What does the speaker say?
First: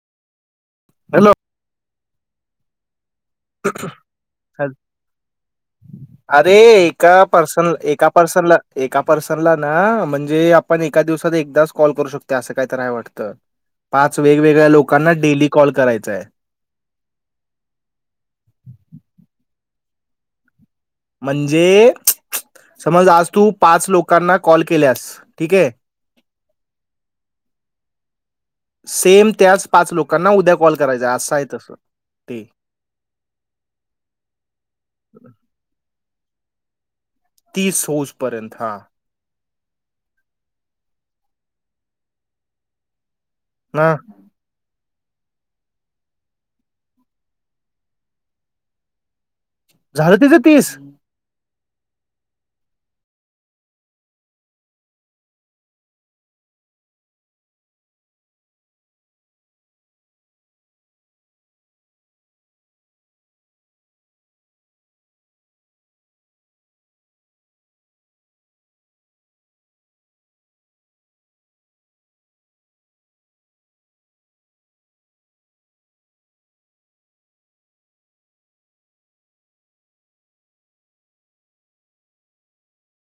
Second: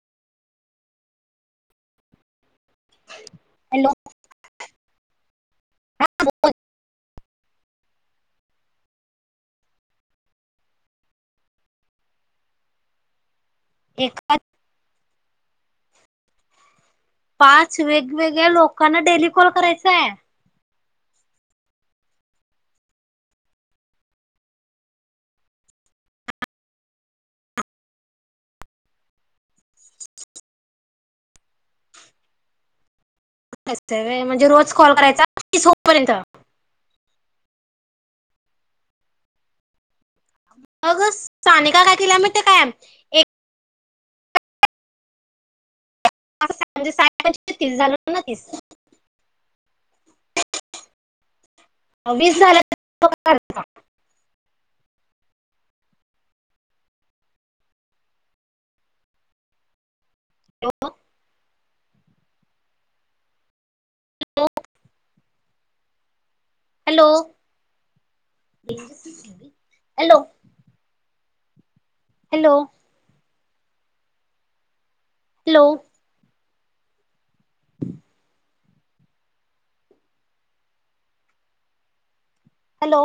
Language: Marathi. हॅलो हॅलो हॅलो अरे एका पर्सन एक एका पर्सनला एका पर्सन एका पर्सनला ना म्हणजे आपण एका दिवसात एकदाच कॉल करू शकतो असं काहीतरी आहे वाटतं पाच एका वेगवेगळ्या लोकांना डेली कॉल करायचाय पाच पाच वेगवेगळ्या लोकांना डेली कॉल कराय काय? म्हणजे समज आज तू पाच लोकांना कॉल केल्यास ठीके सेम त्याच पाच लोकांना उद्या कॉल करायचा असं आहे तस ते. अस असतंय व्हय म्हणजे रोज कॉल करायचा तीस हो पर्यंत. तीस होस पर्यंत हा. अग सानिका काकीला मी त कायम एक ह म्हणजे साठ म्हणजे तीस झालं न तीस झालं तिचं तीस? वीस झालं [unintelligible] हॅलो हॅलो हॅलो रेंजस नसल बाई हॅलो हॅलो हॅलो [inaudible] हॅलो